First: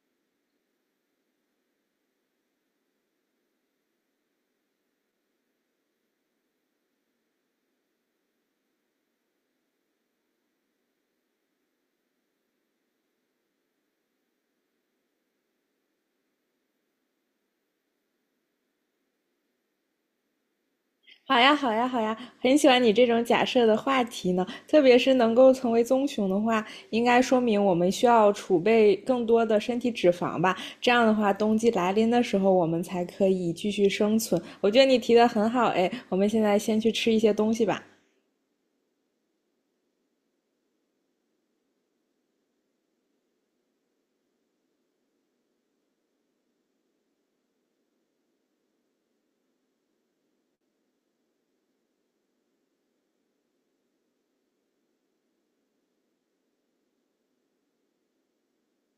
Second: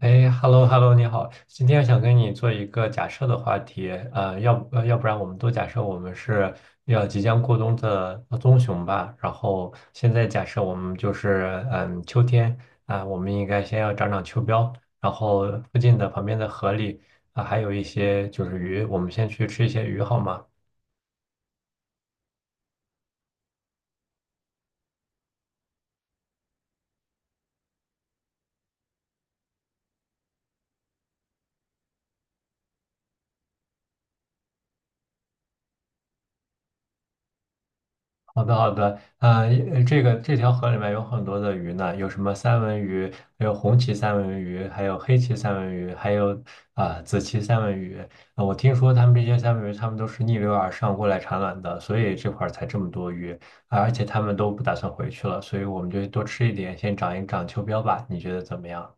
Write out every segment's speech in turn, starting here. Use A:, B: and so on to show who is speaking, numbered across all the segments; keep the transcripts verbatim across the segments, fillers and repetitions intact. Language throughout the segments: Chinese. A: 哎，hello hello，你好，今天想跟你做一个假设的话题，呃，要不呃要不然我们都假设我们是要即将过冬的呃棕熊吧，然后现在假设我们就是嗯秋天啊，我们应该先要长长秋膘，然后附近的旁边的河里啊还有一些就是鱼，我们先去吃一些鱼好吗？
B: 好呀，好呀，好呀，很喜欢你这种假设的话题呢，特别是能够成为棕熊的话，应该说明我们需要储备更多的身体脂肪吧，这样的话，冬季来临的时候，我们才可以继续生存。我觉得你提的很好，哎，我们现在先去吃一些东西吧。
A: 好的，好的，呃，呃这个这条河里面有很多的鱼呢，有什么三文鱼，还有红鳍三文鱼，还有黑鳍三文鱼，还有啊、紫鳍三文鱼。呃我听说他们这些三文鱼，他们都是逆流而上过来产卵的，所以这块儿才这么多鱼，啊而且他们都不打算回去了，所以我们就多吃一点，先长一长秋膘吧。你觉得怎么样？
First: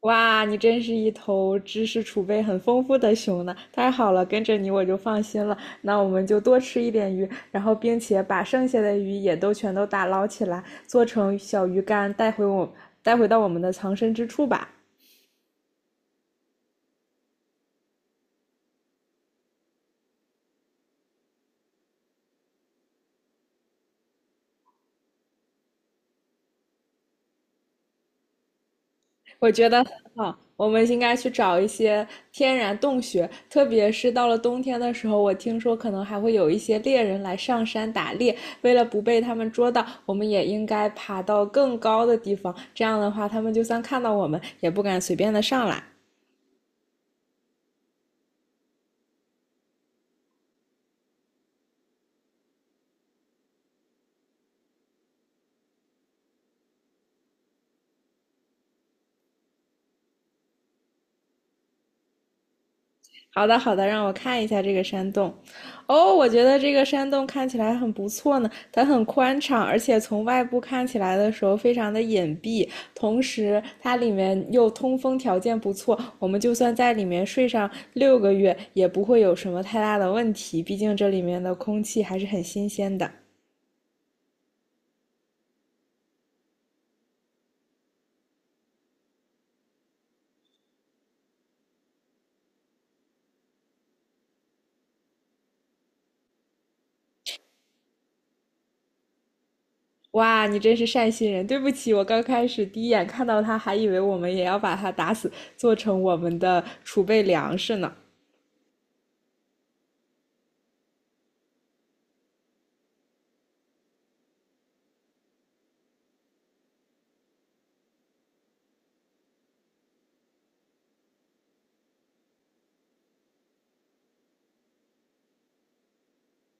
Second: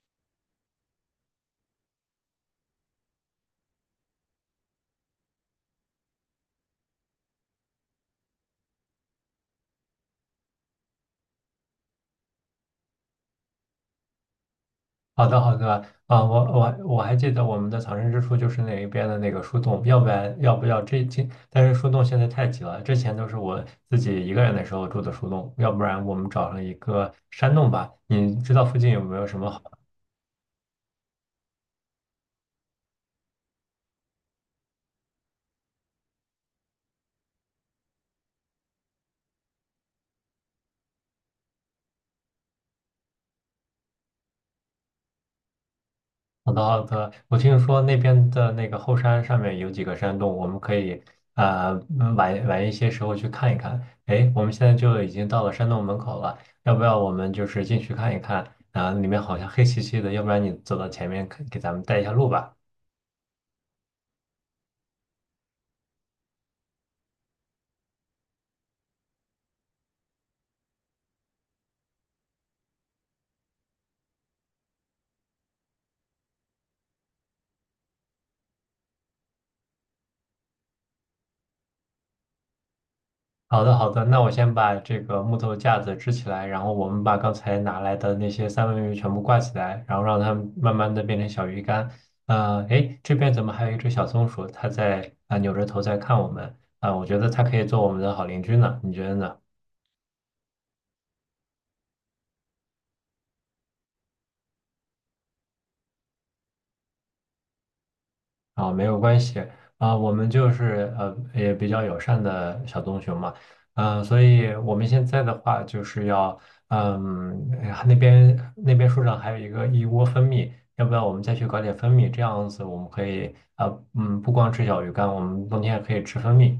B: 哇，你真是一头知识储备很丰富的熊呢！太好了，跟着你我就放心了。那我们就多吃一点鱼，然后并且把剩下的鱼也都全都打捞起来，做成小鱼干，带回我，带回到我们的藏身之处吧。
A: 好的，好的，啊，我我我还记得我们的藏身之处就是那一边的那个树洞，要不然要不要这这，但是树洞现在太挤了，之前都是我自己一个人的时候住的树洞，要不然我们找上一个山洞吧。你知道附近有没有什么
B: 我
A: 好？
B: 觉得很好，我们应该去找一些天然洞穴，特别是到了冬天的时候，我听说可能还会有一些猎人来上山打猎。为了不被他们捉到，我们也应该爬到更高的地方，这样的话，他们就算看到我们，也不敢随便的上来。
A: 好的，好的。我听说那边的那个后山上面有几个山洞，我们可以呃嗯晚晚一些时候去看一看。哎，我们现在就已经到了山洞门口了，要不要我们就是进去看一看？啊、里面好像黑漆漆的，要不然你走到前面给给咱们带一下路吧。
B: 好的，好的，让我看一下这个山洞。哦，我觉得这个山洞看起来很不错呢，它很宽敞，而且从外部看起来的时候非常的隐蔽，同时它里面又通风条件不错，我们就算在里面睡上六个月也不会有什么太大的问题，毕竟这里面的空气还是很新鲜的。
A: 好的，好的，那我先把这个木头架子支起来，然后我们把刚才拿来的那些三文鱼全部挂起来，然后让它们慢慢的变成小鱼干。呃，诶，这边怎么还有一只小松鼠？它在啊、扭着头在看我们啊、我觉得它可以做我们的好邻居呢，你觉得呢？
B: 哇，你真是善心人！对不起，我刚开始第一眼看到它，还以为我们也要把它打死，做成我们的储备粮食呢。
A: 啊，没有关系啊，我们就是呃也比较友善的小棕熊嘛，嗯、所以我们现在的话就是要，嗯，哎呀那边那边树上还有一个一窝蜂蜜，要不要我们再去搞点蜂蜜？这样子我们可以啊、呃嗯，不光吃小鱼干，我们冬天也可以吃蜂蜜。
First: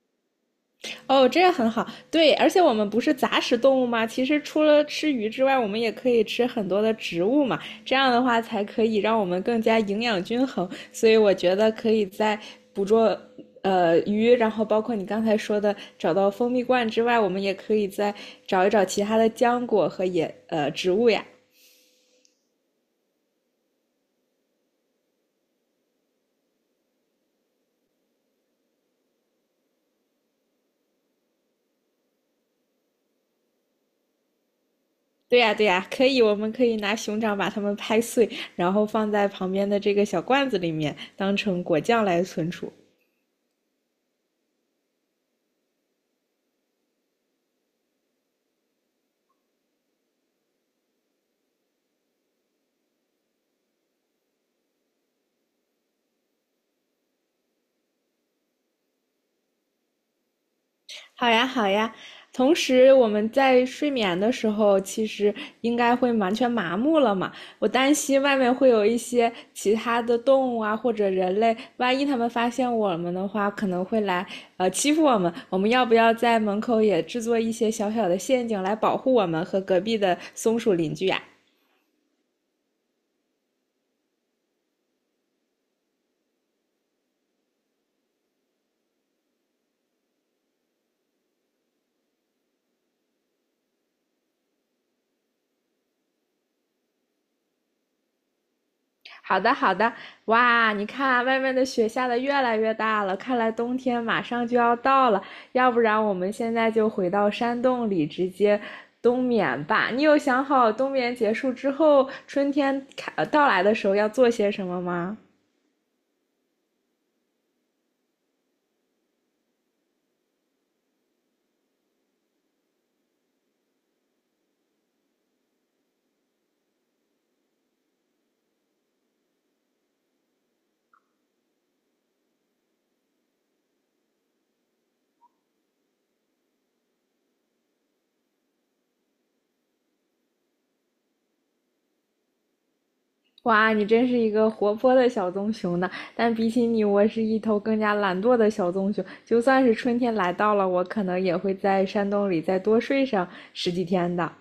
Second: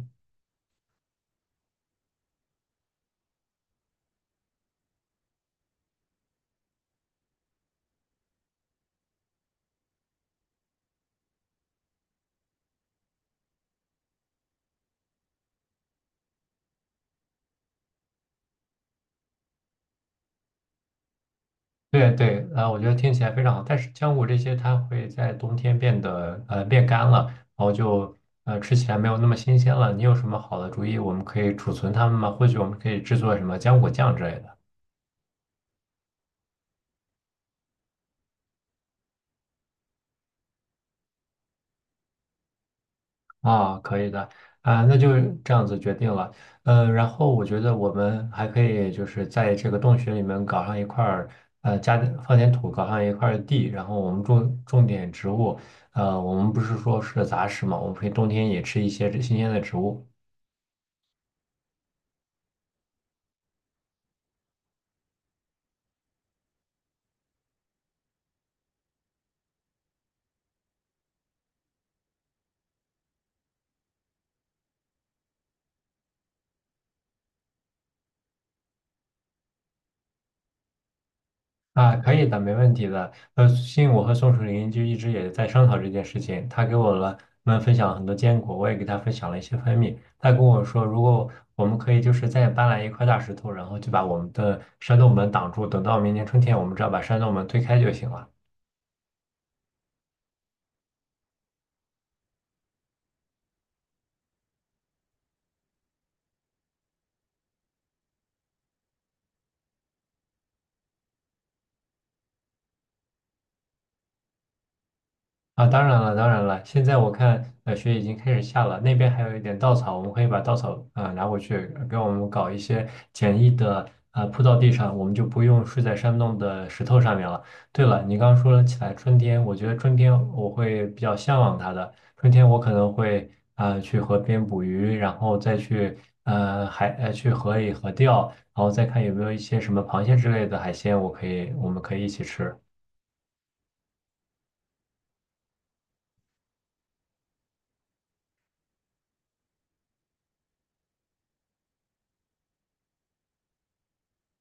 B: 哦，这样很好。对，而且我们不是杂食动物吗？其实除了吃鱼之外，我们也可以吃很多的植物嘛。这样的话才可以让我们更加营养均衡。所以我觉得可以在捕捉呃鱼，然后包括你刚才说的找到蜂蜜罐之外，我们也可以再找一找其他的浆果和野呃植物呀。
A: 对对，啊，我觉得听起来非常好。但是浆果这些它会在冬天变得呃变干了，然后就呃吃起来没有那么新鲜了。你有什么好的主意，我们可以储存它们吗？或许我们可以制作什么浆果酱之类的。
B: 对呀，对呀，可以，我们可以拿熊掌把它们拍碎，然后放在旁边的这个小罐子里面，当成果酱来存储。
A: 啊、可以的啊、那就这样子决定了。呃，然后我觉得我们还可以就是在这个洞穴里面搞上一块儿呃加点放点土，搞上一块儿地，然后我们种种点植物。呃，我们不是说是杂食嘛，我们可以冬天也吃一些这新鲜的植物。
B: 好呀，好呀。同时，我们在睡眠的时候，其实应该会完全麻木了嘛。我担心外面会有一些其他的动物啊，或者人类，万一他们发现我们的话，可能会来呃欺负我们。我们要不要在门口也制作一些小小的陷阱来保护我们和隔壁的松鼠邻居呀、
A: 啊，可以的，没问题的。呃，信我和宋楚林就一直也在商讨这件事情，他给我了们分享了很多坚果，我也给他分享了一些蜂蜜。他跟我说，如果我们可以就是再搬来一块大石头，然后就把我们的山洞门挡住，等到明年春天，我们只要把山洞门推开就行了。
B: 好的，好的。哇，你看外面的雪下的越来越大了，看来冬天马上就要到了。要不然我们现在就回到山洞里直接冬眠吧。你有想好冬眠结束之后，春天开呃到来的时候要做些什么吗？
A: 啊，当然了，当然了。现在我看，呃，雪已经开始下了，那边还有一点稻草，我们可以把稻草，呃，拿回去，呃给我们搞一些简易的，呃，铺到地上，我们就不用睡在山洞的石头上面了。对了，你刚刚说了起来春天，我觉得春天我会比较向往它的。春天我可能会，呃，去河边捕鱼，然后再去，呃，海，呃，去河里河钓，然后再看有没有一些什么螃蟹之类的海鲜，我可以，我们可以一起吃。
B: 哇，你真是一个活泼的小棕熊呢！但比起你，我是一头更加懒惰的小棕熊。就算是春天来到了，我可能也会在山洞里再多睡上十几天的。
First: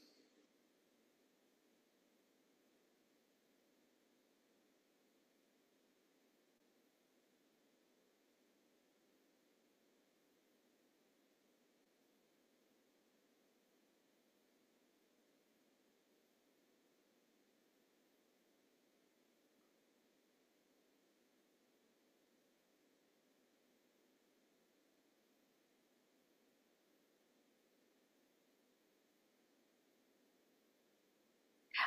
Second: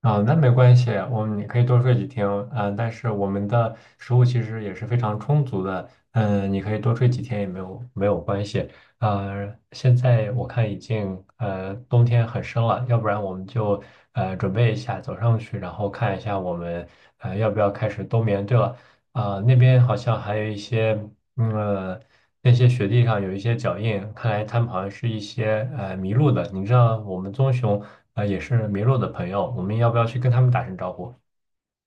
A: 啊，那没关系，我们你可以多睡几天，嗯、但是我们的食物其实也是非常充足的，嗯、你可以多睡几天也没有没有关系，呃，现在我看已经呃冬天很深了，要不然我们就呃准备一下走上去，然后看一下我们呃要不要开始冬眠。对了，啊、那边好像还有一些，嗯，呃那些雪地上有一些脚印，看来他们好像是一些呃迷路的。你知道我们棕熊呃也是迷路的朋友，我们要不要去跟他们打声招呼？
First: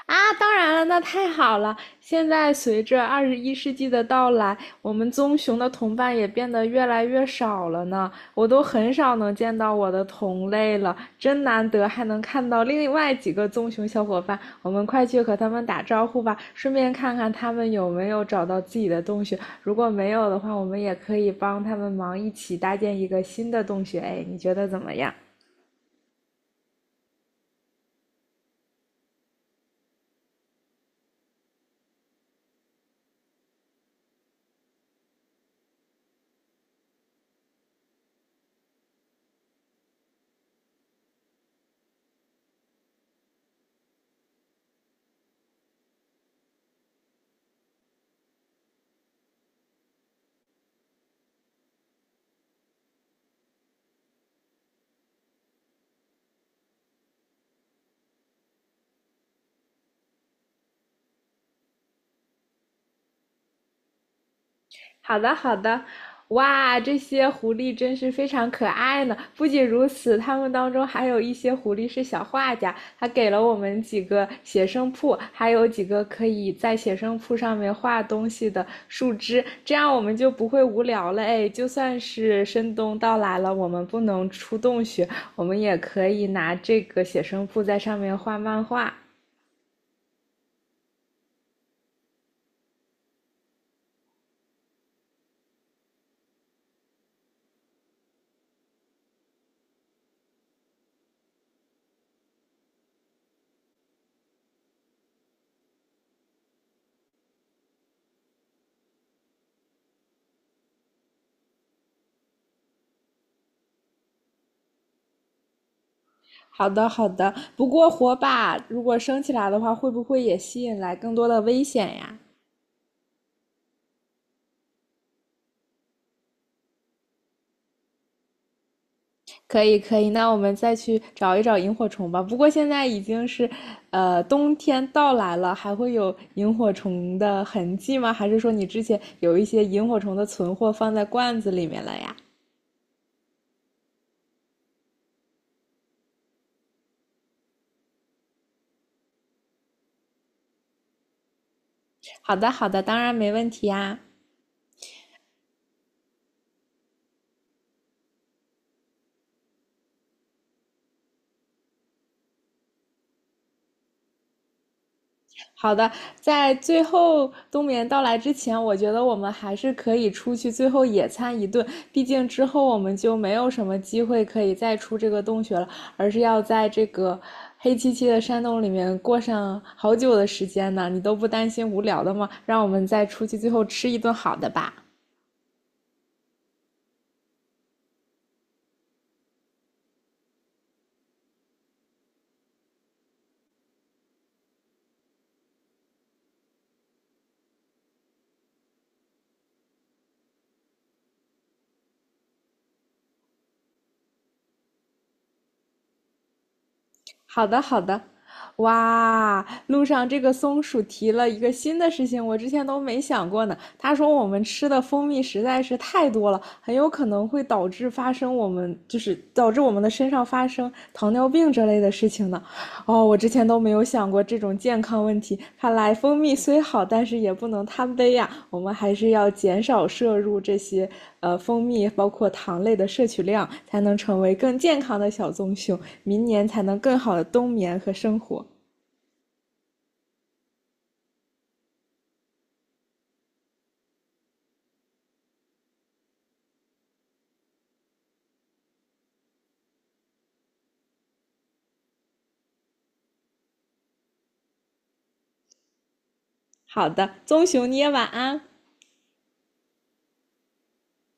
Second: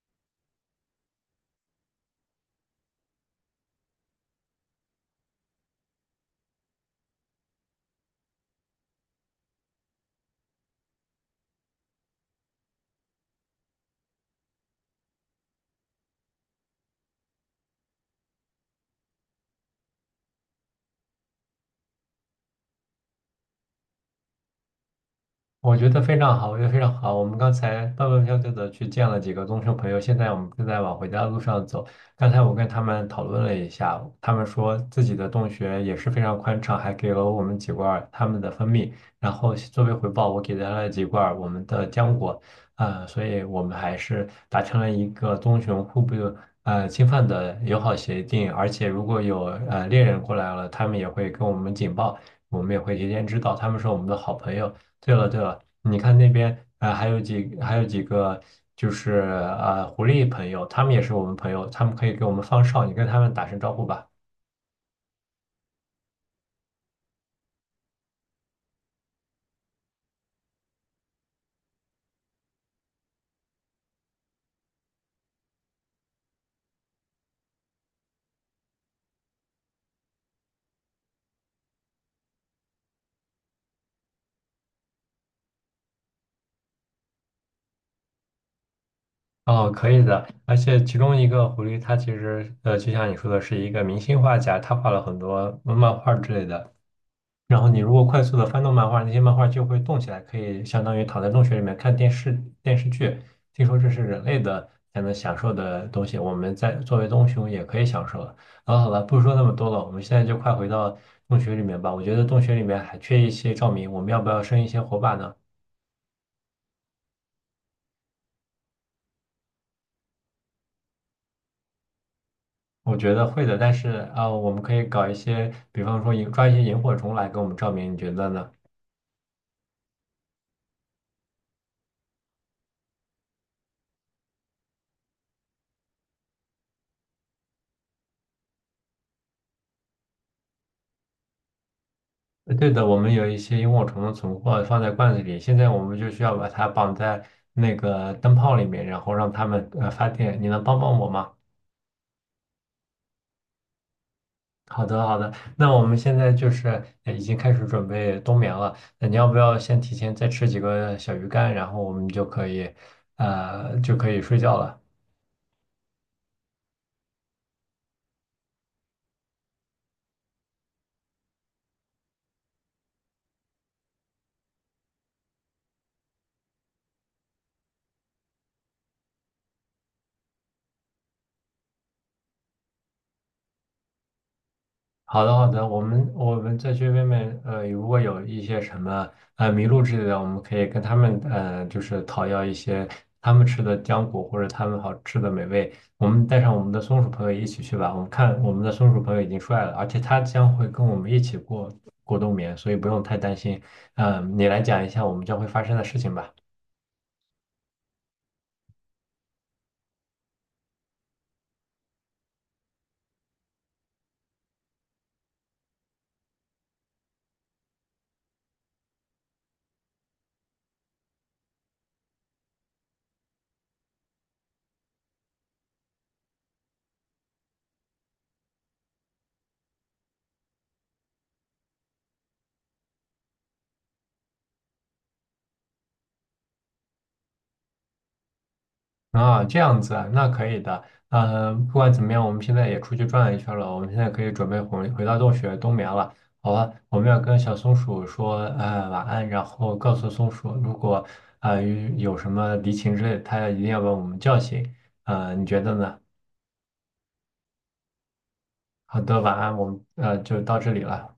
B: 啊，当然了，那太好了。现在随着二十一世纪的到来，我们棕熊的同伴也变得越来越少了呢。我都很少能见到我的同类了，真难得还能看到另外几个棕熊小伙伴。我们快去和他们打招呼吧，顺便看看他们有没有找到自己的洞穴。如果没有的话，我们也可以帮他们忙，一起搭建一个新的洞穴。哎，你觉得怎么样？
A: 我觉得非常好，我觉得非常好。我们刚才蹦蹦跳跳的去见了几个棕熊朋友，现在我们正在往回家的路上走。刚才我跟他们讨论了一下，他们说自己的洞穴也是非常宽敞，还给了我们几罐儿他们的蜂蜜。然后作为回报，我给他了几罐儿我们的浆果。呃，所以我们还是达成了一个棕熊互不呃侵犯的友好协定。而且如果有呃猎人过来了，他们也会跟我们警报。我们也会提前知道，他们是我们的好朋友。对了对了，你看那边呃还有几还有几个就是呃狐狸朋友，他们也是我们朋友，他们可以给我们放哨，你跟他们打声招呼吧。
B: 好的，好的。哇，这些狐狸真是非常可爱呢！不仅如此，它们当中还有一些狐狸是小画家，他给了我们几个写生铺，还有几个可以在写生铺上面画东西的树枝，这样我们就不会无聊了。哎，就算是深冬到来了，我们不能出洞穴，我们也可以拿这个写生铺在上面画漫画。
A: 哦，可以的。而且其中一个狐狸，它其实呃，就像你说的，是一个明星画家，他画了很多漫画之类的。然后你如果快速的翻动漫画，那些漫画就会动起来，可以相当于躺在洞穴里面看电视电视剧。听说这是人类的才能享受的东西，我们在作为棕熊也可以享受了。好了好了，不说那么多了，我们现在就快回到洞穴里面吧。我觉得洞穴里面还缺一些照明，我们要不要生一些火把呢？
B: 好的，好的。不过火把如果升起来的话，会不会也吸引来更多的危险呀？
A: 我觉得会的，但是啊、呃我们可以搞一些，比方说引抓一些萤火虫来给我们照明，你觉得呢？
B: 可以，可以。那我们再去找一找萤火虫吧。不过现在已经是，呃，冬天到来了，还会有萤火虫的痕迹吗？还是说你之前有一些萤火虫的存货放在罐子里面了呀？
A: 呃对的，我们有一些萤火虫的存货放在罐子里，现在我们就需要把它绑在那个灯泡里面，然后让它们呃发电。你能帮帮我吗？
B: 好的，好的，当然没问题呀。
A: 好的，好的。那我们现在就是呃已经开始准备冬眠了。那你要不要先提前再吃几个小鱼干，然后我们就可以呃就可以睡觉了？
B: 好的，在最后冬眠到来之前，我觉得我们还是可以出去最后野餐一顿。毕竟之后我们就没有什么机会可以再出这个洞穴了，而是要在这个黑漆漆的山洞里面过上好久的时间呢。你都不担心无聊的吗？让我们再出去最后吃一顿好的吧。
A: 好的，好的，我们我们再去边面，呃，如果有一些什么呃麋鹿之类的，我们可以跟他们呃，就是讨要一些他们吃的浆果或者他们好吃的美味。我们带上我们的松鼠朋友一起去吧。我们看我们的松鼠朋友已经出来了，而且他将会跟我们一起过过冬眠，所以不用太担心。嗯、你来讲一下我们将会发生的事情吧。
B: 好的，好的。哇，路上这个松鼠提了一个新的事情，我之前都没想过呢。他说我们吃的蜂蜜实在是太多了，很有可能会导致发生我们就是导致我们的身上发生糖尿病这类的事情呢。哦，我之前都没有想过这种健康问题。看来蜂蜜虽好，但是也不能贪杯呀。我们还是要减少摄入这些呃蜂蜜，包括糖类的摄取量，才能成为更健康的小棕熊，明年才能更好的冬眠和生活。
A: 啊，这样子啊，那可以的。呃，不管怎么样，我们现在也出去转了一圈了，我们现在可以准备回回到洞穴冬眠了。好吧，我们要跟小松鼠说，呃，晚安，然后告诉松鼠，如果呃有什么敌情之类的，它一定要把我们叫醒。呃，你觉得呢？
B: 好的，棕熊，你也晚安。
A: 好的，晚安，我们呃就到这里了。